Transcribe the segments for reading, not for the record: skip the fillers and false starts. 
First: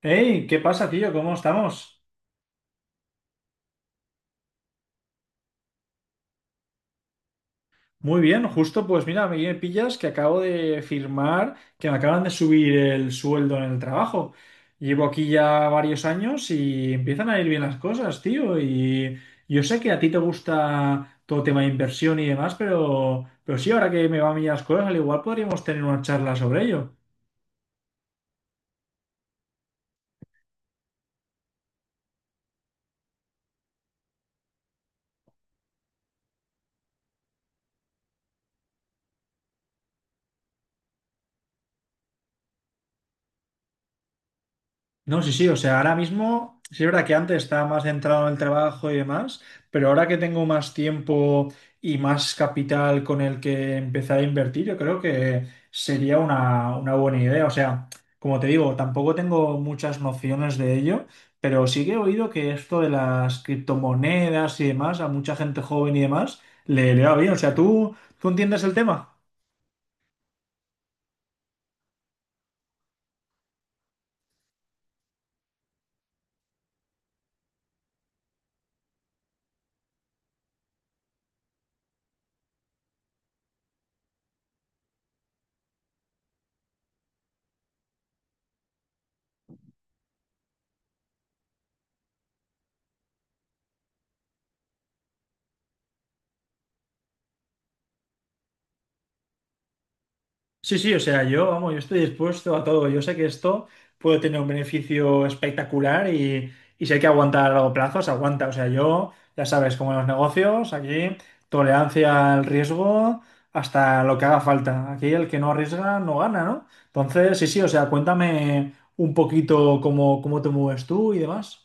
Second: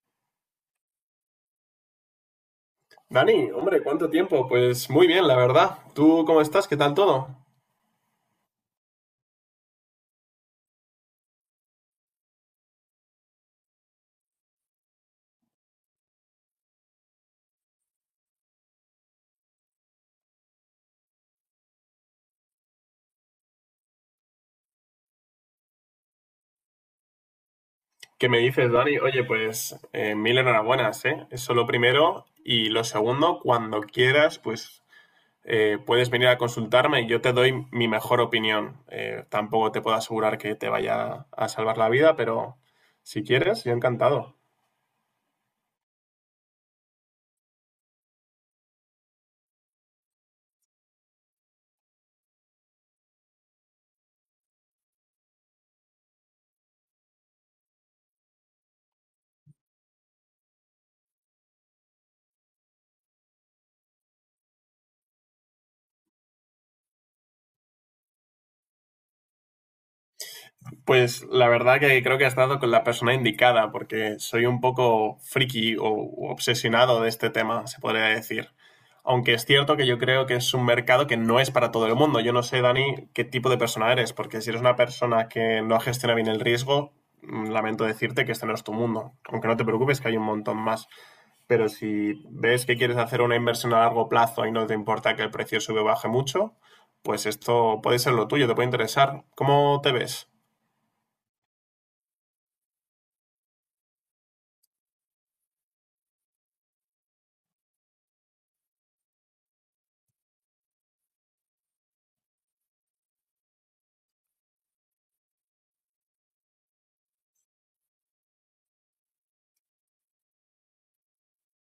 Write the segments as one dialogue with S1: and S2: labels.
S1: Hey, ¿qué pasa, tío? ¿Cómo estamos?
S2: Dani, hombre, ¿cuánto tiempo? Pues muy bien, la verdad. ¿Tú cómo estás? ¿Qué tal todo?
S1: Muy bien, justo pues mira, me pillas que acabo de firmar, que me acaban de subir el sueldo en el trabajo. Llevo aquí ya varios años y empiezan a ir bien las cosas, tío. Y yo sé que a ti te gusta todo tema de inversión y demás, pero sí, ahora que me van bien las cosas, al igual podríamos tener una charla sobre ello.
S2: ¿Qué me dices, Dani? Oye, pues mil enhorabuenas, ¿eh? Eso lo primero. Y lo segundo, cuando quieras, pues puedes venir a consultarme y yo te doy mi mejor opinión. Tampoco te puedo asegurar que te vaya a salvar la vida, pero si quieres, yo encantado.
S1: No, sí, sí, o sea, ahora mismo, sí es verdad que antes estaba más centrado en el trabajo y demás, pero ahora que tengo más tiempo y más capital con el que empezar a invertir, yo creo que sería una buena idea. O sea, como te digo, tampoco tengo muchas nociones de ello, pero sí que he oído que esto de las criptomonedas y demás, a mucha gente joven y demás, le va bien. O sea, ¿tú entiendes el tema?
S2: Pues la verdad que creo que has dado con la persona indicada, porque soy un poco friki o obsesionado de este tema, se podría decir. Aunque es cierto que yo creo que es un mercado que no es para todo el mundo. Yo no sé, Dani, qué tipo de persona eres, porque si eres una persona que no gestiona bien el riesgo, lamento decirte que este no es tu mundo. Aunque no te preocupes, que hay un montón más. Pero si ves que quieres hacer una inversión a largo plazo y no te importa que el precio sube o baje mucho, pues esto puede ser lo tuyo, te puede interesar. ¿Cómo te ves?
S1: Sí, sí, o sea, yo, vamos, yo estoy dispuesto a todo. Yo sé que esto puede tener un beneficio espectacular y si hay que aguantar a largo plazo, se aguanta. O sea, yo, ya sabes, como en los negocios, aquí tolerancia al riesgo hasta lo que haga falta. Aquí el que no arriesga no gana, ¿no? Entonces, sí, sí, o sea, cuéntame un poquito cómo te mueves tú y demás.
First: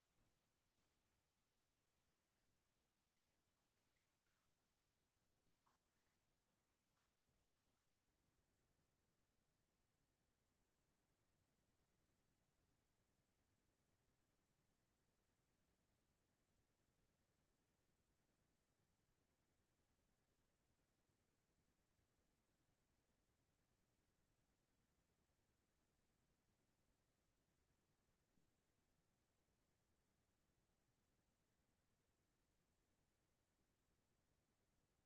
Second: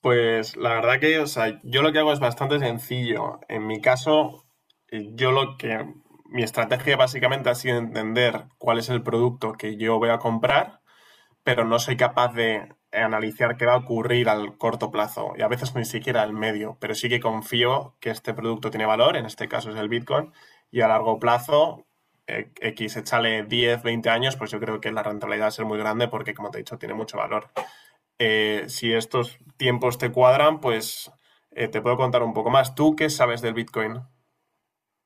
S2: Pues la verdad que, o sea, yo lo que hago es bastante sencillo. En mi caso, yo lo que... Mi estrategia básicamente ha sido entender cuál es el producto que yo voy a comprar, pero no soy capaz de analizar qué va a ocurrir al corto plazo y a veces ni siquiera al medio, pero sí que confío que este producto tiene valor, en este caso es el Bitcoin, y a largo plazo, X, échale 10, 20 años, pues yo creo que la rentabilidad va a ser muy grande porque, como te he dicho, tiene mucho valor. Si estos tiempos te cuadran, pues te puedo contar un poco más. ¿Tú qué sabes del Bitcoin?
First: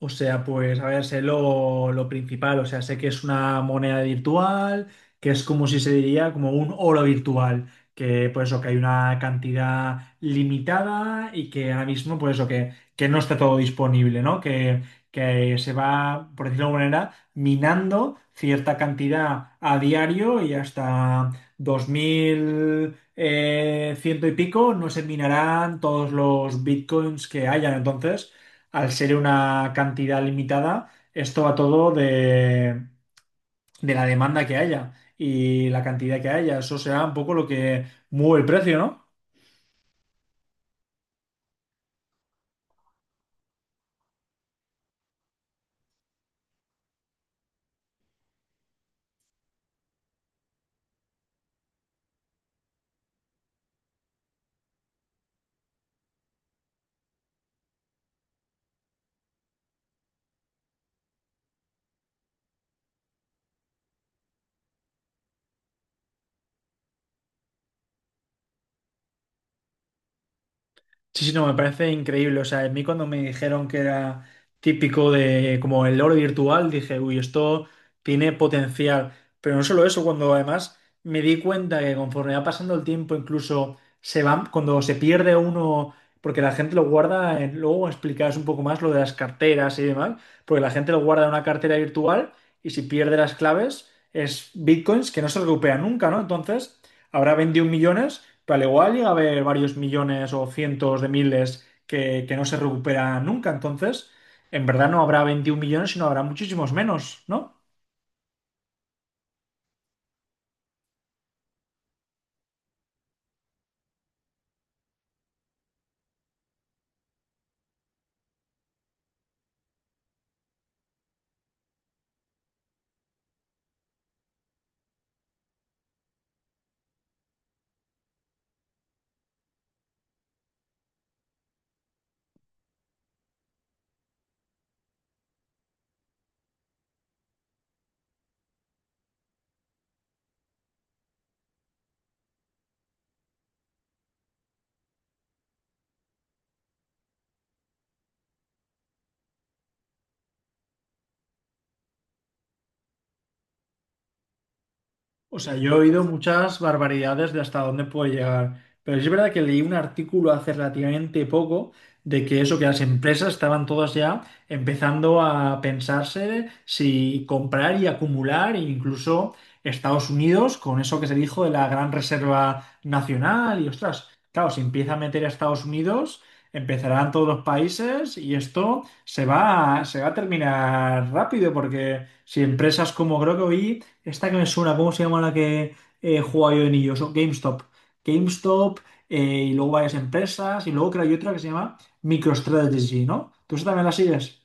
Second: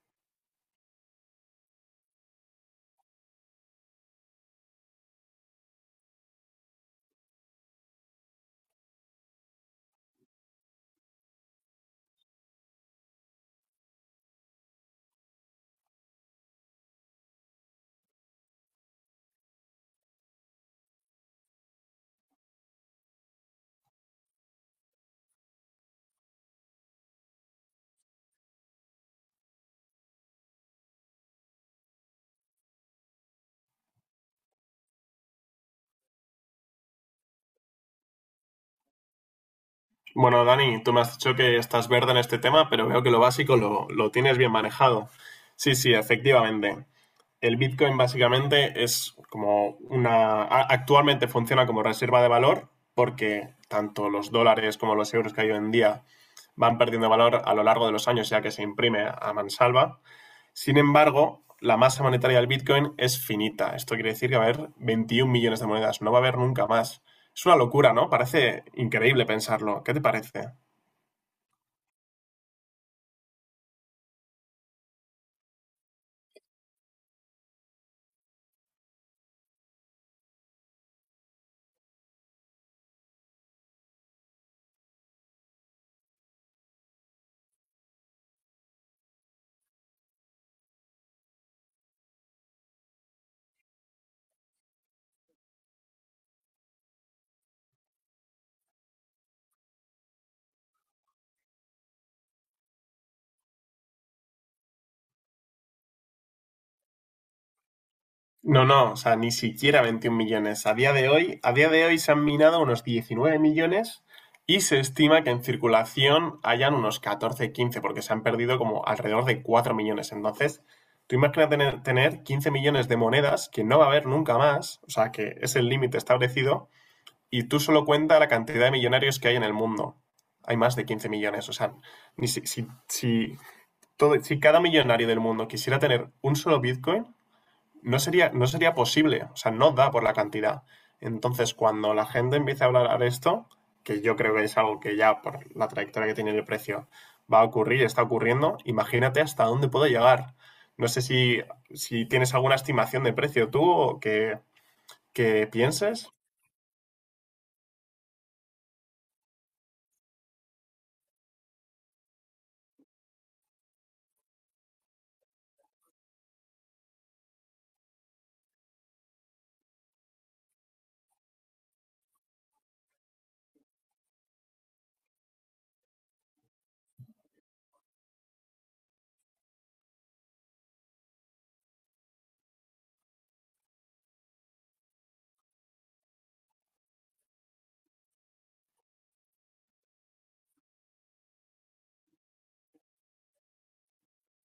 S1: O sea, pues a ver, sé lo principal, o sea, sé que es una moneda virtual, que es como si se diría como un oro virtual, que pues eso, que hay una cantidad limitada y que ahora mismo pues eso, que no está todo disponible, ¿no? Que se va, por decirlo de alguna manera, minando cierta cantidad a diario y hasta 2000 ciento y pico no se minarán todos los bitcoins que hayan. Entonces al ser una cantidad limitada, esto va todo de la demanda que haya y la cantidad que haya. Eso será un poco lo que mueve el precio, ¿no?
S2: Bueno, Dani, tú me has dicho que estás verde en este tema, pero veo que lo básico lo tienes bien manejado. Sí, sí, efectivamente. El Bitcoin básicamente es como una... Actualmente funciona como reserva de valor porque tanto los dólares como los euros que hay hoy en día van perdiendo valor a lo largo de los años ya que se imprime a mansalva. Sin embargo, la masa monetaria del Bitcoin es finita. Esto quiere decir que va a haber 21 millones de monedas. No va a haber nunca más. Es una locura, ¿no? Parece increíble pensarlo. ¿Qué te parece?
S1: Sí, sí, no, me parece increíble. O sea, a mí cuando me dijeron que era típico de como el oro virtual, dije, uy, esto tiene potencial. Pero no solo eso, cuando además me di cuenta que conforme va pasando el tiempo, incluso se van, cuando se pierde uno, porque la gente lo guarda, luego explicarás un poco más lo de las carteras y demás, porque la gente lo guarda en una cartera virtual y si pierde las claves es bitcoins que no se recupera nunca, ¿no? Entonces, habrá 21 millones pero al igual llega a haber varios millones o cientos de miles que no se recuperan nunca. Entonces, en verdad no habrá 21 millones, sino habrá muchísimos menos, ¿no?
S2: No, no, o sea, ni siquiera 21 millones. A día de hoy, a día de hoy se han minado unos 19 millones y se estima que en circulación hayan unos 14, 15, porque se han perdido como alrededor de 4 millones. Entonces, tú imaginas tener 15 millones de monedas que no va a haber nunca más, o sea, que es el límite establecido. Y tú solo cuenta la cantidad de millonarios que hay en el mundo. Hay más de 15 millones. O sea, ni si todo, si cada millonario del mundo quisiera tener un solo Bitcoin, no sería posible. O sea, no da por la cantidad. Entonces, cuando la gente empiece a hablar de esto, que yo creo que es algo que ya por la trayectoria que tiene el precio va a ocurrir, está ocurriendo, imagínate hasta dónde puede llegar. No sé si tienes alguna estimación de precio tú
S1: O
S2: que
S1: sea, yo he oído
S2: pienses.
S1: muchas barbaridades de hasta dónde puede llegar, pero sí es verdad que leí un artículo hace relativamente poco de que eso, que las empresas estaban todas ya empezando a pensarse si comprar y acumular, e incluso Estados Unidos, con eso que se dijo de la Gran Reserva Nacional, y ostras, claro, si empieza a meter a Estados Unidos, empezarán todos los países y esto se va, se va a terminar rápido, porque si empresas como creo que oí esta que me suena, ¿cómo se llama la que jugaba yo de niño? Son GameStop. GameStop eh, y luego varias empresas y luego creo que hay otra que se llama MicroStrategy, ¿no? ¿Tú esa también la sigues?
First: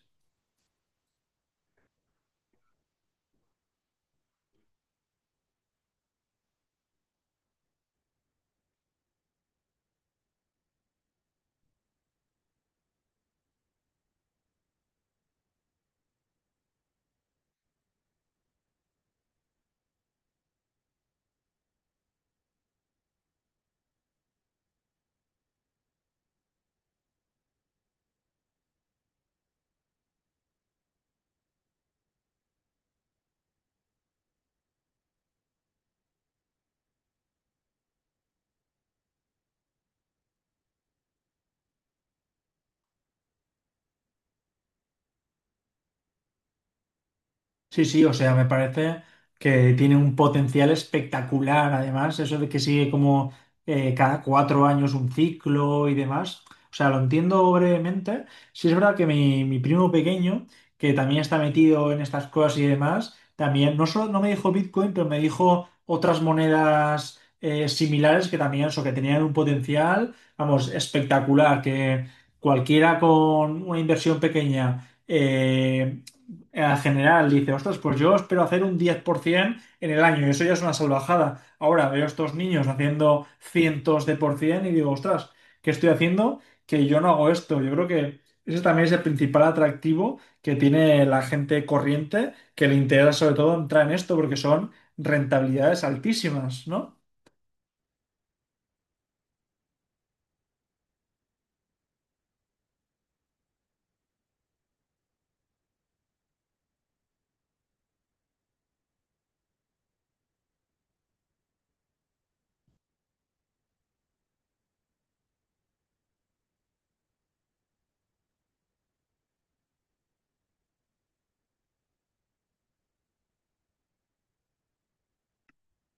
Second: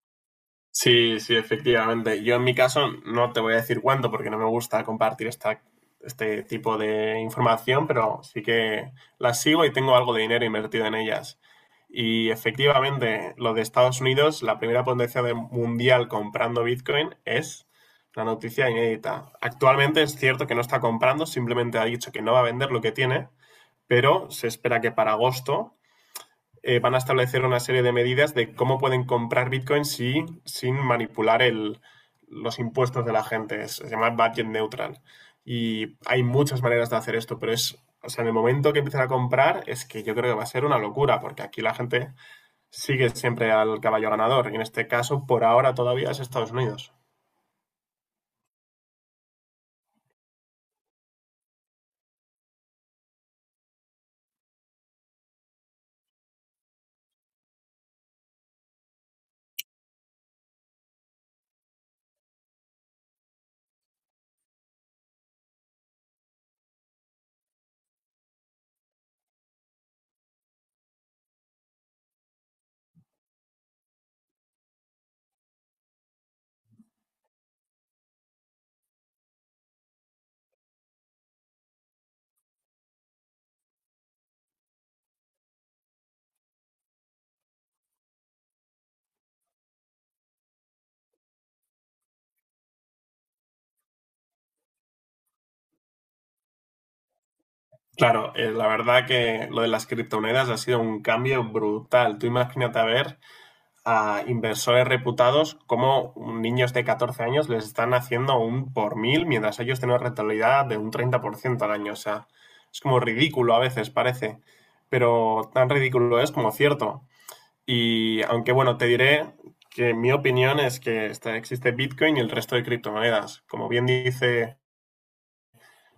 S2: Sí, sí, efectivamente. Yo en mi caso no te voy a decir cuándo porque no me gusta compartir este tipo de información, pero sí que las sigo y tengo algo de dinero invertido en ellas. Y efectivamente, lo de Estados Unidos, la primera potencia mundial comprando Bitcoin es una noticia inédita. Actualmente es cierto que no está comprando, simplemente ha dicho que no va a vender lo que tiene, pero se espera que para agosto van a establecer una serie de medidas de cómo pueden comprar Bitcoin sin manipular los impuestos de la gente. Se llama budget neutral. Y hay muchas maneras de hacer esto, pero es, o sea, en el momento que empiezan a comprar, es que yo creo que va a ser una locura, porque aquí la gente sigue siempre al caballo ganador. Y en este caso, por ahora todavía es Estados Unidos.
S1: Sí, sí, o sea, me parece que tiene un potencial espectacular, además, eso de que sigue como cada 4 años un ciclo y demás. O sea, lo entiendo brevemente. Sí es verdad que mi primo pequeño, que también está metido en estas cosas y demás, también no solo no me dijo Bitcoin, pero me dijo otras monedas similares que también, eso, que tenían un potencial, vamos, espectacular, que cualquiera con una inversión pequeña a general dice, ostras, pues yo espero hacer un 10% en el año, y eso ya es una salvajada. Ahora veo a estos niños haciendo cientos de por ciento y digo, ostras, ¿qué estoy haciendo? Que yo no hago esto. Yo creo que ese también es el principal atractivo que tiene la gente corriente, que le interesa sobre todo entrar en esto porque son rentabilidades altísimas, ¿no?
S2: Claro, la verdad que lo de las criptomonedas ha sido un cambio brutal. Tú imagínate a ver a inversores reputados como niños de 14 años les están haciendo un por mil mientras ellos tienen una rentabilidad de un 30% al año. O sea, es como ridículo a veces, parece, pero tan ridículo es como cierto. Y aunque bueno, te diré que mi opinión es que existe Bitcoin y el resto de criptomonedas. Como bien dice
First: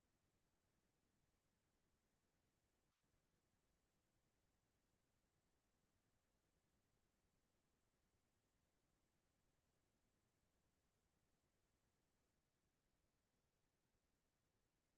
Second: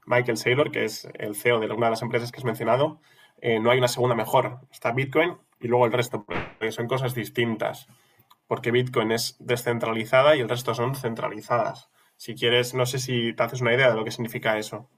S2: Michael Saylor, que es el CEO de una de las empresas que has mencionado, no hay una segunda mejor. Está Bitcoin y luego el resto, porque son cosas distintas. Porque Bitcoin es descentralizada y el resto son centralizadas. Si quieres, no sé si te haces una idea de lo que significa eso.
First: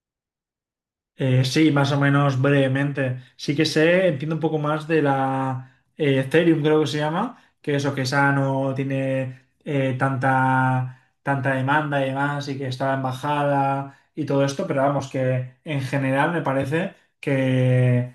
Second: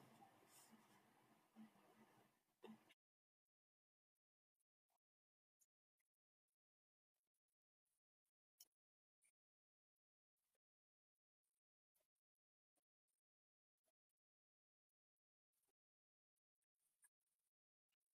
S1: Sí, más o menos brevemente. Sí que sé, entiendo un poco más de la Ethereum, creo que se llama, que eso, que esa no tiene eh, tanta demanda y demás, y que está en bajada y todo esto, pero vamos, que en general me parece que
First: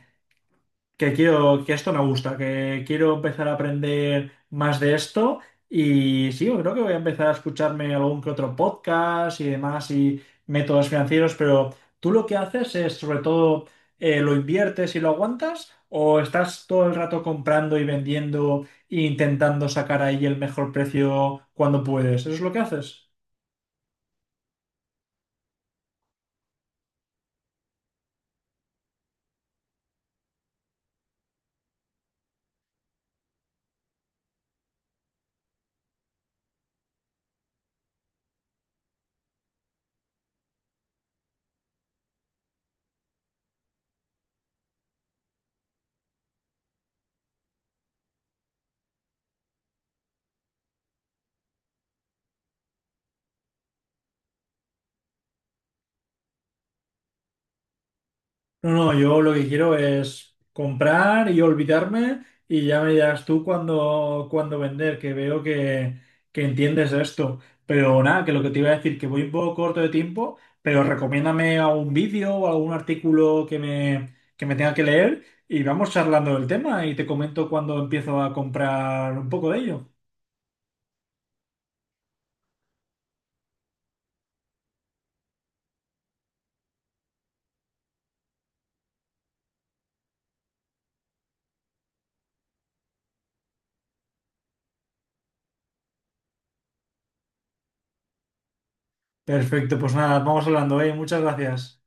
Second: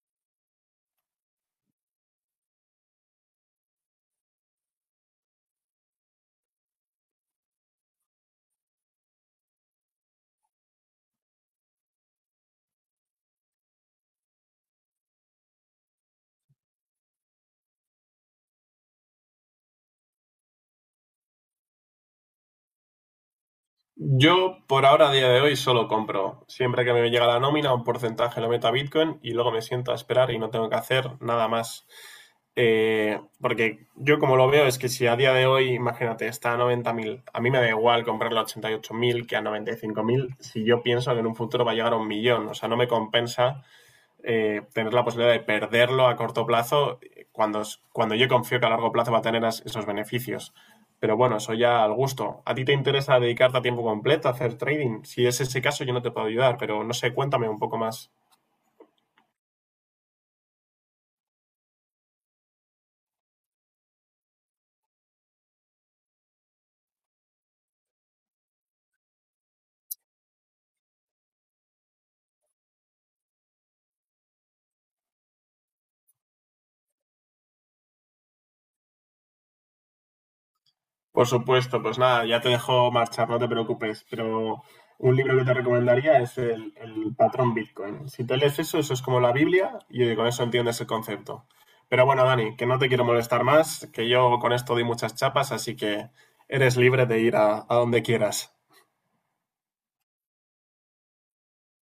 S1: que esto me gusta, que quiero empezar a aprender más de esto y sí, yo creo que voy a empezar a escucharme algún que otro podcast y demás y métodos financieros, pero tú lo que haces es sobre todo lo inviertes y lo aguantas o estás todo el rato comprando y vendiendo e intentando sacar ahí el mejor precio cuando puedes. ¿Eso es lo que haces?
S2: Yo, por ahora, a día de hoy, solo compro. Siempre que me llega la nómina, un porcentaje lo meto a Bitcoin y luego me siento a esperar y no tengo que hacer nada más. Porque yo como lo veo es que si a día de hoy, imagínate, está a 90.000, a mí me da igual comprarlo a 88.000 que a 95.000 si yo pienso que en un futuro va a llegar a un millón. O sea, no me compensa tener la posibilidad de perderlo a corto plazo cuando, cuando yo confío que a largo plazo va a tener esos beneficios. Pero bueno, eso ya al gusto. ¿A ti te interesa dedicarte a tiempo completo, a hacer trading? Si es ese caso, yo no te puedo ayudar, pero no sé, cuéntame un poco más.
S1: No, no, yo lo que quiero es comprar y olvidarme y ya me dirás tú cuándo vender, que veo que entiendes esto. Pero nada, que lo que te iba a decir, que voy un poco corto de tiempo, pero recomiéndame algún vídeo o algún artículo que me tenga que leer y vamos charlando del tema y te comento cuando empiezo a comprar un poco de ello.
S2: Por supuesto, pues nada, ya te dejo marchar, no te preocupes, pero un libro que te recomendaría es el patrón Bitcoin. Si te lees eso, eso es como la Biblia y con eso entiendes el concepto. Pero bueno, Dani, que no te quiero molestar más, que yo con esto doy muchas chapas, así que eres libre de ir a donde quieras.
S1: Perfecto, pues nada, vamos hablando, ¿eh? Muchas gracias.